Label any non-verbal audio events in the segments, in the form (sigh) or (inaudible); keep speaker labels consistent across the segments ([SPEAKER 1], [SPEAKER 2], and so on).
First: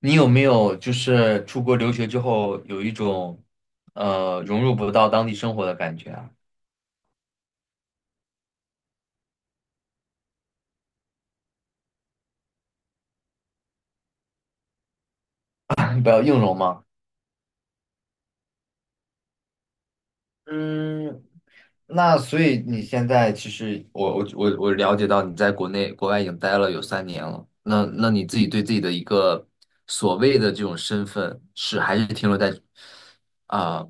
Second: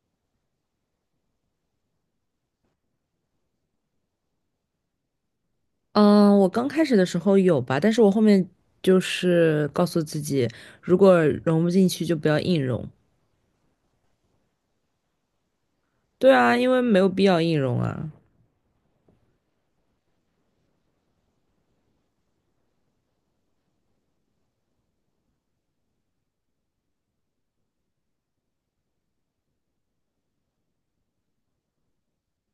[SPEAKER 1] 你有没有就是出国留学之后有一种融入不到当地生活的感觉啊？
[SPEAKER 2] 嗯，我刚开始的时候有吧，但是我后面就是告诉自己，如果融不进去就不要硬融。
[SPEAKER 1] (laughs) 不要硬融吗？
[SPEAKER 2] 对啊，因为没有必要硬融啊。
[SPEAKER 1] 嗯，那所以你现在其实我了解到你在国内国外已经待了有三年了，那你自己对自己的一个所谓的这种身份是还是停留在啊、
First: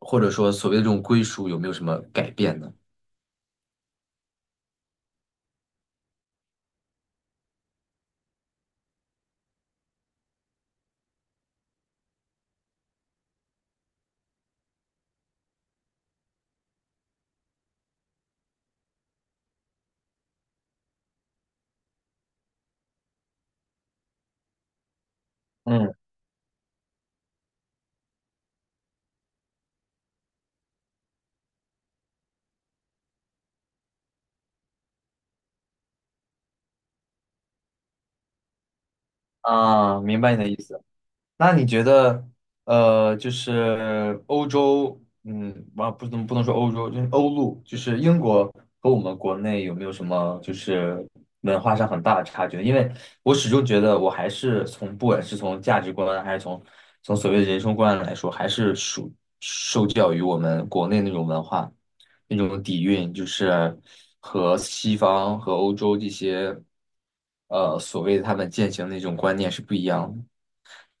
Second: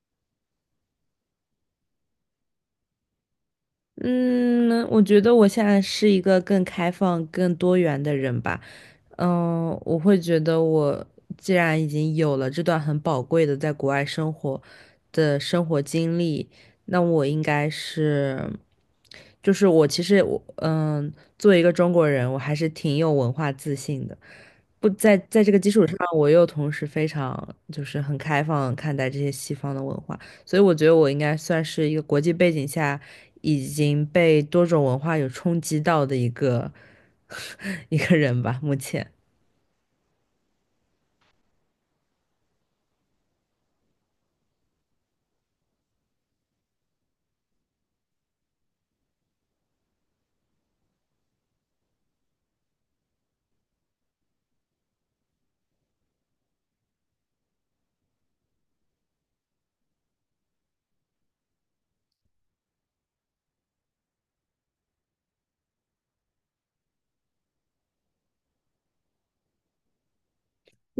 [SPEAKER 1] 或者说所谓的这种归属有没有什么改变呢？
[SPEAKER 2] 嗯，我觉得我现在是一个更开放、更多元的人吧。我会觉得我既然已经有了这段很宝贵的在国外生活的生活经历，那我应该是，就是我其实我嗯，作为一个中国人，我还是挺有文化自信的。不在这个基础
[SPEAKER 1] 嗯
[SPEAKER 2] 上，我又同时非常就是很开放看待这些西方的文化，所以我觉得我应该算是一个国际背景下已经被多种文化有冲击到的一个 (laughs) 一个人吧，目前。
[SPEAKER 1] 啊，明白你的意思。那你觉得，就是欧洲，不能说欧洲，就是欧陆，就是英国和我们国内有没有什么就是文化上很大的差距？因为我始终觉得，我还是从不管是从价值观，还是从所谓的人生观来说，还是属受教于我们国内那种文化那种底蕴，就是和西方和欧洲这些，所谓他们践行的那种观念是不一样的。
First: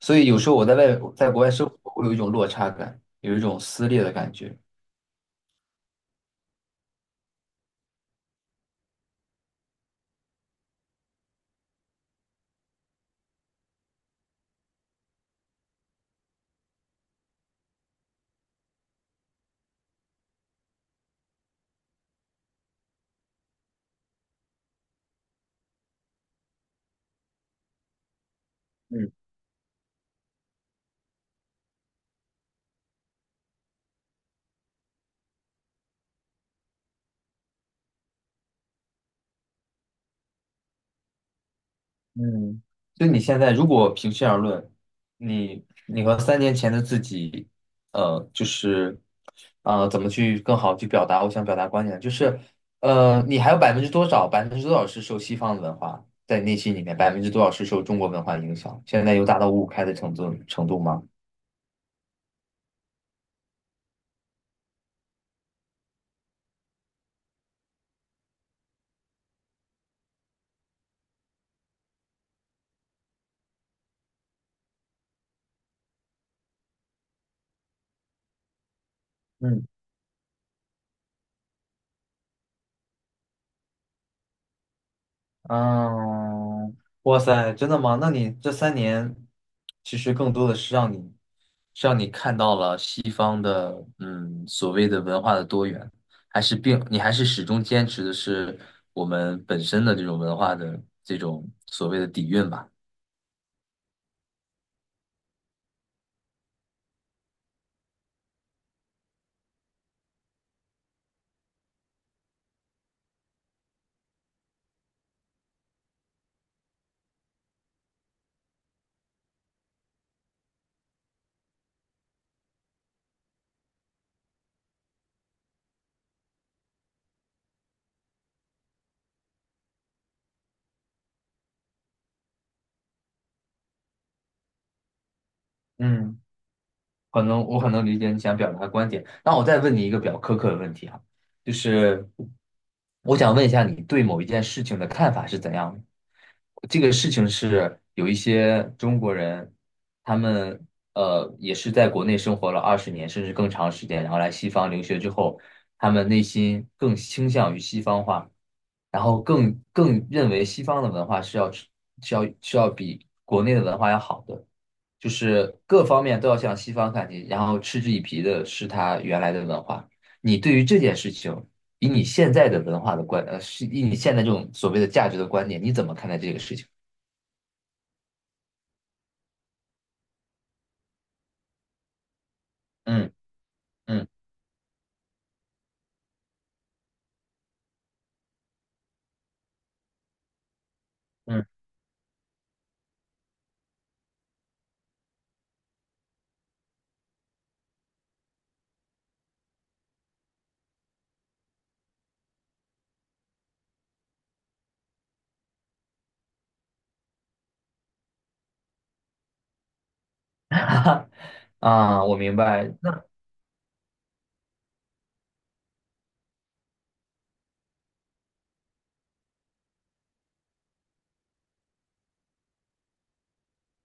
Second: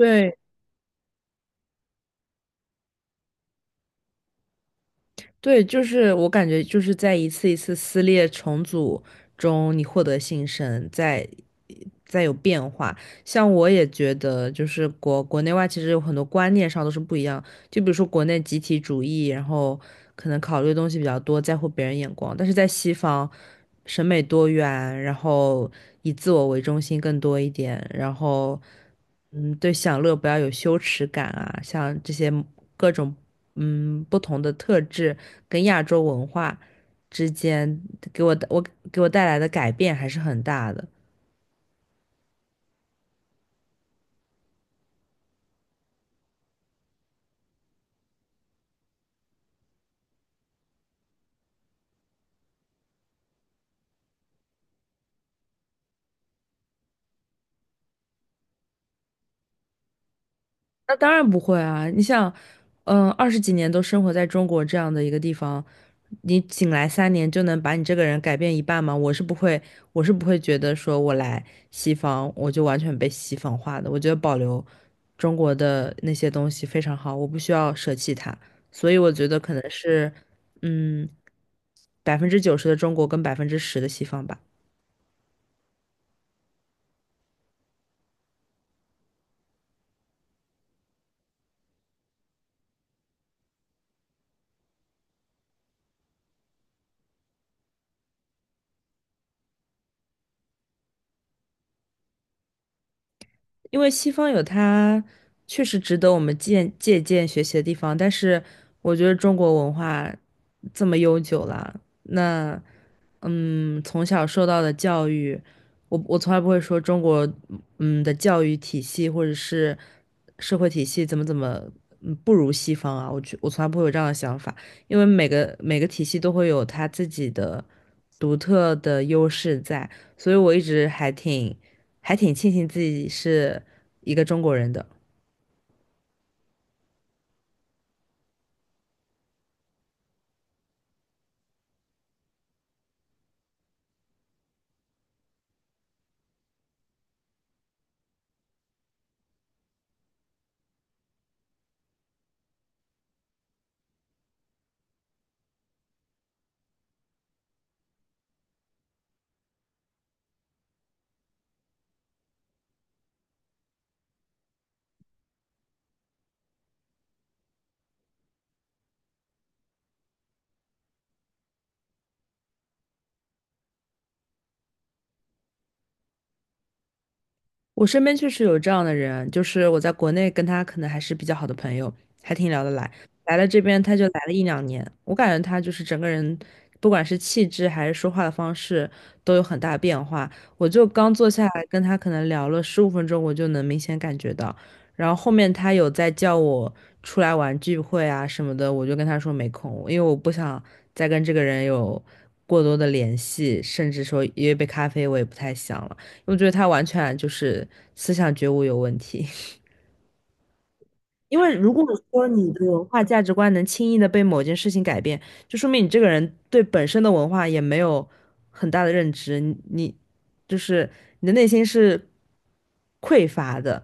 [SPEAKER 1] 所以有时候我在国外生活，会有一种落差感，有一种撕裂的感觉。
[SPEAKER 2] 对，就是我感觉就是在一次一次撕裂重组中，你获得新生，在有变化。像我也觉得，就是国内外其实有很多观念上都是不一样。就比如说国内集体主义，然后可能考虑的东西比较多，在乎别人眼光，但是在西方，审美多元，然后以自我为中心更多一点，然后
[SPEAKER 1] 嗯
[SPEAKER 2] 对享乐不要有羞耻感啊，像这些各种。不同的特质跟亚洲文化之间给我的我给我带来的改变还是很大的。
[SPEAKER 1] 嗯，就你现在，如果平心而论，你和3年前的自己，就是，怎么去更好去表达我想表达观点？就是，你还有百分之多少，百分之多少是受西方的文化在内心里面，百分之多少是受中国文化影响？现在有达到五五开的程度
[SPEAKER 2] 那
[SPEAKER 1] 吗？
[SPEAKER 2] 当然不会啊！你想，20几年都生活在中国这样的一个地方，你仅来3年就能把你这个人改变一半吗？我是不会，我是不会觉得说我来西方我就完全被西方化的。我觉得保留中国的那些东西非常好，我不需要舍弃它。所以我觉得可
[SPEAKER 1] 嗯。
[SPEAKER 2] 能是，嗯，90%的中国跟10%的西方吧。
[SPEAKER 1] 嗯，哇塞，真的吗？那你这三年，其实更多的是让你看到了西方的，所谓的文化的多元，还是你还是始终坚持的是我们本身的这种文化的这种所谓的底蕴吧？
[SPEAKER 2] 因为西方有它确实值得我们借鉴学习的地方，但是我觉得中国文化这么悠久了，那从小受到的教育，我从来不会说中国的教育体系或者是社会体系怎么怎么不如西方啊，我从来不会有这样的想法，因为每个体系都会有它自己的独特的优势在，所以我一直还挺庆幸自己是一个中国人的。
[SPEAKER 1] 嗯。可能我很能理解你想表达的观点。那我再问你一个比较苛刻的问题哈，就是我想问一下你对某一件事情的看法是怎样的？这个事情是有一些中国人，他们也是在国内生活了20年甚至更长时间，然后来西方留学之后，他们内心更倾向于西方化，然后更认为西方的文化是要是要是要比国内的文化要好的。就是各方面都要向西方看齐，然后嗤之以鼻的是他原来的文化。你对于这件事情，以你现在的文化的是以你现在这种所谓的价值的观点，你怎么看待这个事情？
[SPEAKER 2] 我身边确实有这样的人，就是我在国内跟他可能还是比较好的朋友，还挺聊得来。
[SPEAKER 1] 嗯
[SPEAKER 2] 来了这边他就
[SPEAKER 1] 嗯
[SPEAKER 2] 来了一两年，我感觉他就是整个人，不管是气质还是说话的方式，都有很大变化。我就刚坐
[SPEAKER 1] 嗯。
[SPEAKER 2] 下来跟他可能聊了15分钟，我就能明显感觉到。然后后面他有在叫我出来玩聚会啊什么的，我就跟他说没空，因为我不想再跟这个人有过多的联系，甚至说约杯咖啡我也不太想了。我觉得他完全就是思想觉悟有问题。(laughs)
[SPEAKER 1] (laughs)
[SPEAKER 2] 因为如果
[SPEAKER 1] 啊，我
[SPEAKER 2] 说
[SPEAKER 1] 明
[SPEAKER 2] 你的
[SPEAKER 1] 白。
[SPEAKER 2] 文化
[SPEAKER 1] 那
[SPEAKER 2] 价值观能轻易的被某件事情改变，就说明你这个人对本身的文化也没有很大的认知，你就是你的内心是匮乏的，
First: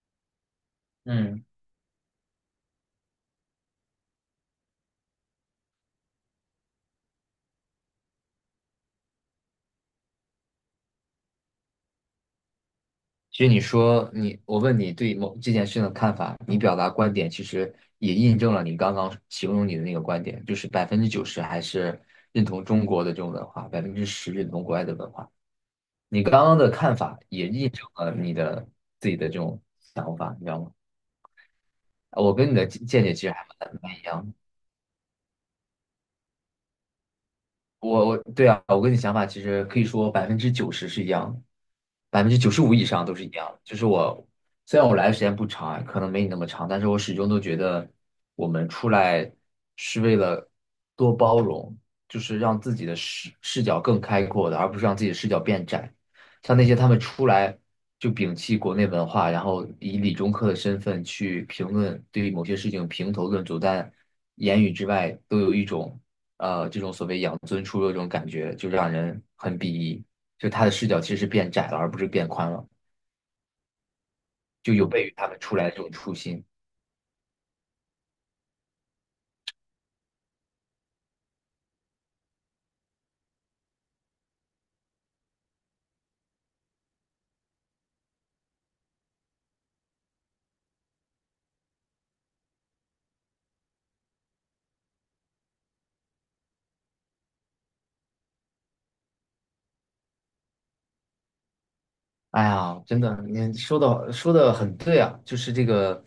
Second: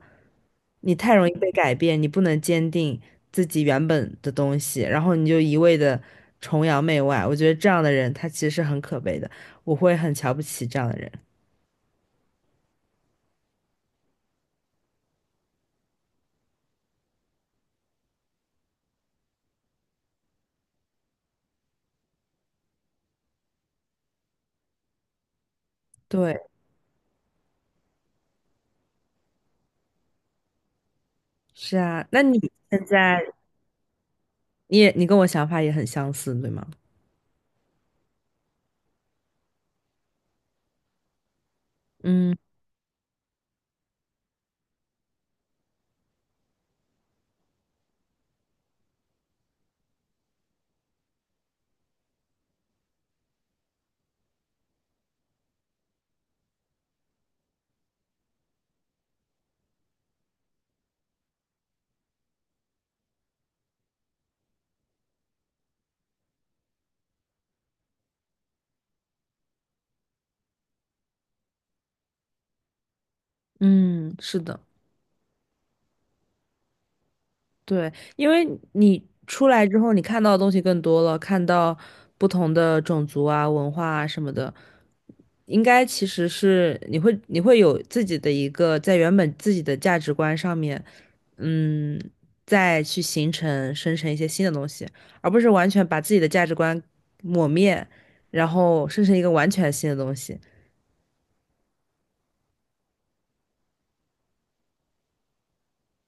[SPEAKER 2] 你太容易
[SPEAKER 1] 嗯，
[SPEAKER 2] 被改变，你不能坚定自己原本的东西，然后你就一味的崇洋媚外。我觉得这样的人他其实是很可悲的，我会很瞧不起这样的人。
[SPEAKER 1] 其实你说你，我问你对某这件事情的看法，你表达观点，其实也印证了你刚刚形容你的那个观点，就是百分之九十还是认同中国的这种文化，10%认同国外的文化。你
[SPEAKER 2] 对，
[SPEAKER 1] 刚刚的看法也印证了你的自己的这种想法，你知道吗？
[SPEAKER 2] 是啊，那
[SPEAKER 1] 我
[SPEAKER 2] 你
[SPEAKER 1] 跟你的
[SPEAKER 2] 现
[SPEAKER 1] 见解其实
[SPEAKER 2] 在
[SPEAKER 1] 还蛮一样的。
[SPEAKER 2] 你也你跟我想法也很相似，对吗？
[SPEAKER 1] 我对啊，我跟你想法其实可以说百分之九十是一样的，百分
[SPEAKER 2] 嗯
[SPEAKER 1] 之九十五以上都是一样的。就是虽然我来的时间不长啊，可能没你那么长，但是我始终都觉得我们出来是为了多包容，就是让自己的视角更开阔的，而不是让自己的视角变窄。像那些他们出来就摒弃国内文化，然后以理中客的身份去评论，对于某些事情评头论足，但言语之外都有一种。这种所谓养尊处优这种感觉，就让人很鄙夷。就他的视角其实是变窄了，而不是变宽了，
[SPEAKER 2] 嗯，是的，
[SPEAKER 1] 就有悖于他们出来的这种初心。
[SPEAKER 2] 对，因为你出来之后，你看到的东西更多了，看到不同的种族啊、文化啊什么的，应该其实是你会有自己的一个在原本自己的价值观上面，嗯，再去生成一些新的东西，而不是完全把自己的价值观抹灭，然后生成一个完全新的东西。
[SPEAKER 1] 哎呀，真的，你说的很对啊，就是这个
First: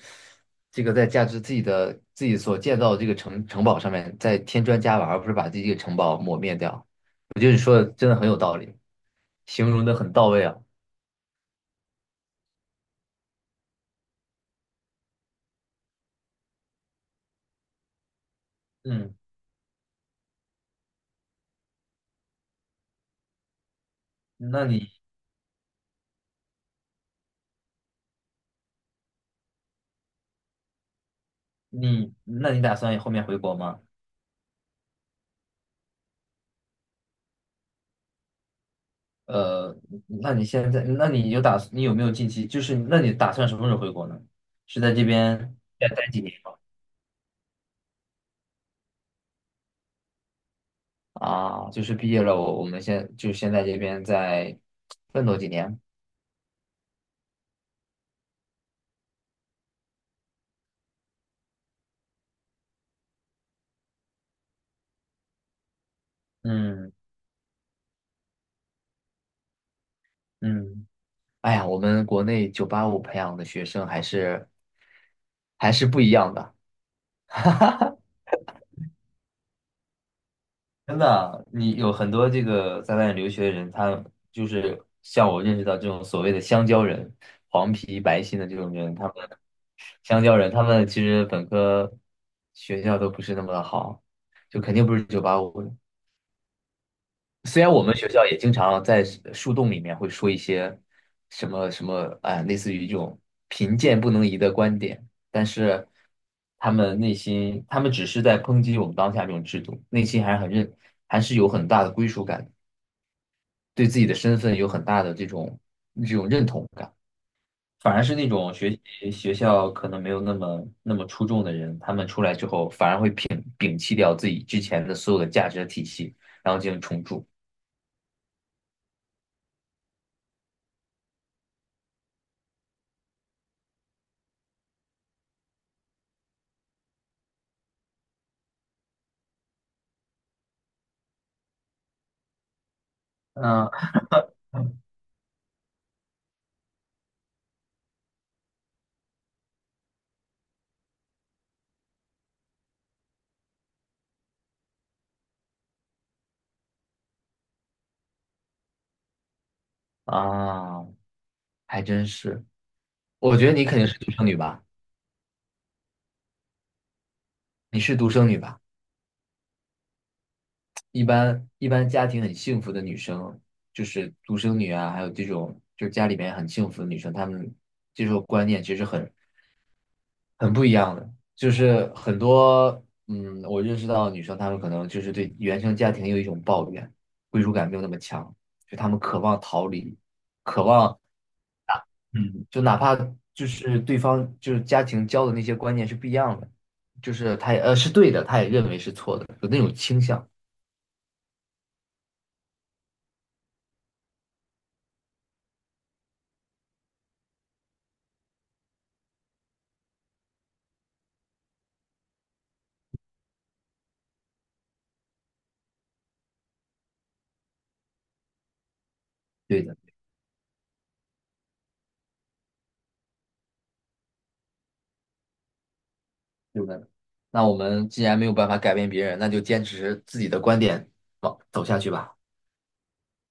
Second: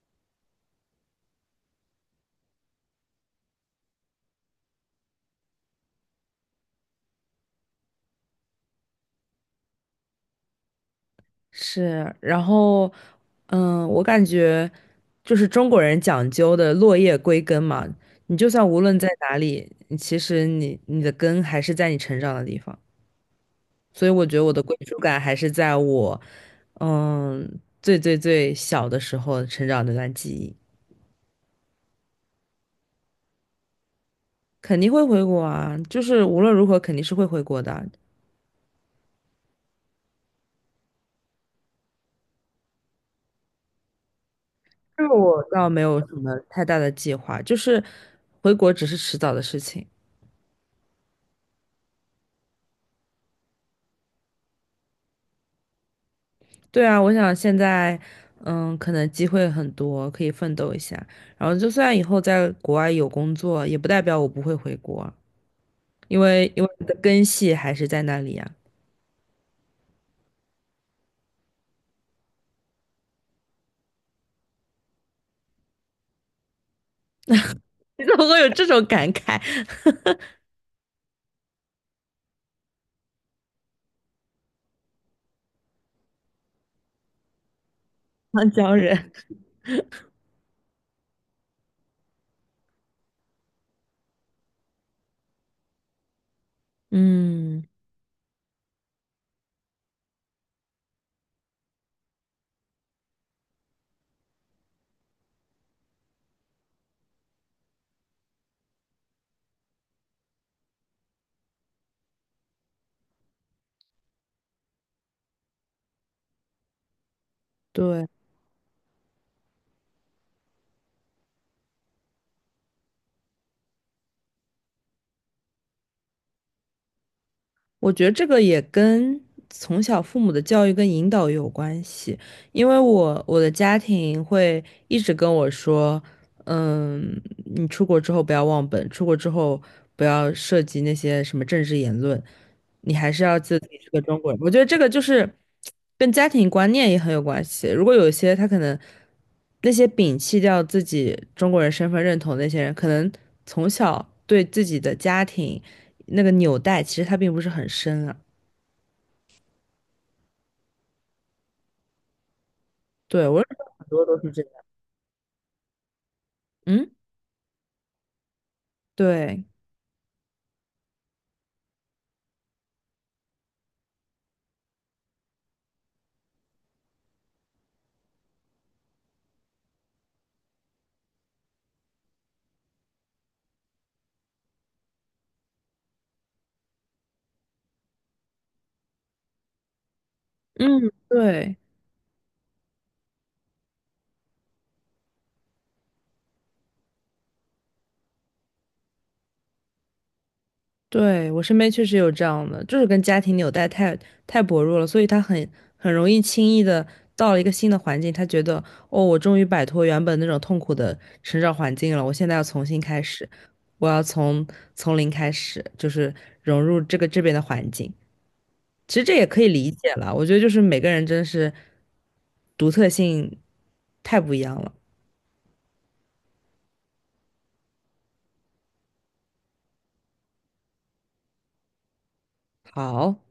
[SPEAKER 1] 这个在价值自己所建造的这个城堡上面再添砖加瓦，而不是把自己这个城堡抹灭掉。我觉得你说的真的很有道理，形容的很到位啊。
[SPEAKER 2] 是，然后我感觉。就是中国人讲究的落叶归根嘛，你就算无论在
[SPEAKER 1] 嗯，
[SPEAKER 2] 哪里，你其实你的根还是在你成长的地方，所以我觉得我的
[SPEAKER 1] 那
[SPEAKER 2] 归
[SPEAKER 1] 你
[SPEAKER 2] 属感还是在我最最最小的时候成长的那段记忆，
[SPEAKER 1] 那你打算后面回国吗？
[SPEAKER 2] 肯定会回国啊，就是无论如何肯定是会回国的，
[SPEAKER 1] 呃，那你现在，那你有打，算？你有没有近期，就是那你打算什么时候回国呢？是在这
[SPEAKER 2] 这个我
[SPEAKER 1] 边
[SPEAKER 2] 倒没
[SPEAKER 1] 再
[SPEAKER 2] 有
[SPEAKER 1] 待
[SPEAKER 2] 什
[SPEAKER 1] 几年
[SPEAKER 2] 么
[SPEAKER 1] 吗？
[SPEAKER 2] 太大的计划，就是回国只是迟早的事情。
[SPEAKER 1] 啊，就是毕业了，我们先在这边再奋斗几年。
[SPEAKER 2] 对啊，我想现在，可能机会很多，可以奋斗一下。然后，就算以后在国外有工作，也不代表我不会回国，因为我
[SPEAKER 1] 嗯
[SPEAKER 2] 的根系还是在那里呀、
[SPEAKER 1] 嗯，哎呀，我们国内九八五培养的学生还是不一样的，
[SPEAKER 2] (laughs)
[SPEAKER 1] (laughs)
[SPEAKER 2] 你怎么会有这种感慨？(laughs)
[SPEAKER 1] 真的啊，你有很多这个在外面留学的人，他就是像我认识到这种所谓的香蕉人，黄皮白心的
[SPEAKER 2] 长
[SPEAKER 1] 这种
[SPEAKER 2] 江
[SPEAKER 1] 人，他
[SPEAKER 2] 人，
[SPEAKER 1] 们香蕉人，他们其实本科学校都不是那么的好，就肯定不是九八五的。
[SPEAKER 2] (laughs)
[SPEAKER 1] 虽
[SPEAKER 2] 嗯，
[SPEAKER 1] 然我们学校也经常在树洞里面会说一些什么什么啊、类似于这种贫贱不能移的观点，但是他们内心，他们只是在抨击我们当下这种制度，内心还是有很大的归属感，对自己的身份有很大的这种认同感。反而
[SPEAKER 2] 对。
[SPEAKER 1] 是那种学校可能没有那么那么出众的人，他们出来之后反而会摒弃掉自己之前的所有的价值体系，然后进行重铸。
[SPEAKER 2] 我觉得这个也跟从小父母的教育跟引导有关系，因为我的家庭会一直跟我说，嗯，你出国之后不要忘本，出国之后不要涉及那些什么政治言论，你还是要记得自
[SPEAKER 1] 嗯，
[SPEAKER 2] 己是个中国人。我觉得这个就是跟家庭观念也很有关系。如果有一些他可能那些摒弃掉自己中国人身份认同的那些人，可能从小对自己的家庭。那个纽带，其实它并不是很深啊。
[SPEAKER 1] 啊，还真是。
[SPEAKER 2] 对，我
[SPEAKER 1] 我
[SPEAKER 2] 认
[SPEAKER 1] 觉得
[SPEAKER 2] 识
[SPEAKER 1] 你肯
[SPEAKER 2] 很
[SPEAKER 1] 定是
[SPEAKER 2] 多
[SPEAKER 1] 独
[SPEAKER 2] 都
[SPEAKER 1] 生
[SPEAKER 2] 是
[SPEAKER 1] 女
[SPEAKER 2] 这
[SPEAKER 1] 吧？
[SPEAKER 2] 样。嗯，
[SPEAKER 1] 你是独生女吧？
[SPEAKER 2] 对，
[SPEAKER 1] 一般家庭很幸福的女生，就是独生女啊，还有这种就是家里面很幸福的女生，她们接受观念其实很不一样的。就是很多我认识到的女生，她们可能就是对原生家庭有一种抱怨，归属感没有那么强，就她们渴望逃离，渴
[SPEAKER 2] 嗯，
[SPEAKER 1] 望。
[SPEAKER 2] 对，
[SPEAKER 1] 嗯就哪怕就是对方就是家庭教的那些观念是不一样的，就是他也是对的，他也认为是错的，有那种倾向，
[SPEAKER 2] 对，我身边确实有这样的，就是跟家庭纽带太薄弱了，所以他很容易轻易的到了一个新的环境，他觉得哦，我终于摆脱原本那种痛苦的成长环境了，我现在要重新开始，我要从零开始，就是融入这边的环境。其实这也可以
[SPEAKER 1] 对
[SPEAKER 2] 理
[SPEAKER 1] 的，
[SPEAKER 2] 解了，我觉得就是每个人真是独特性太不一样了。
[SPEAKER 1] 对的。那我们既然没有办法改变别人，那就坚持自己的观点，走下去吧。
[SPEAKER 2] 好。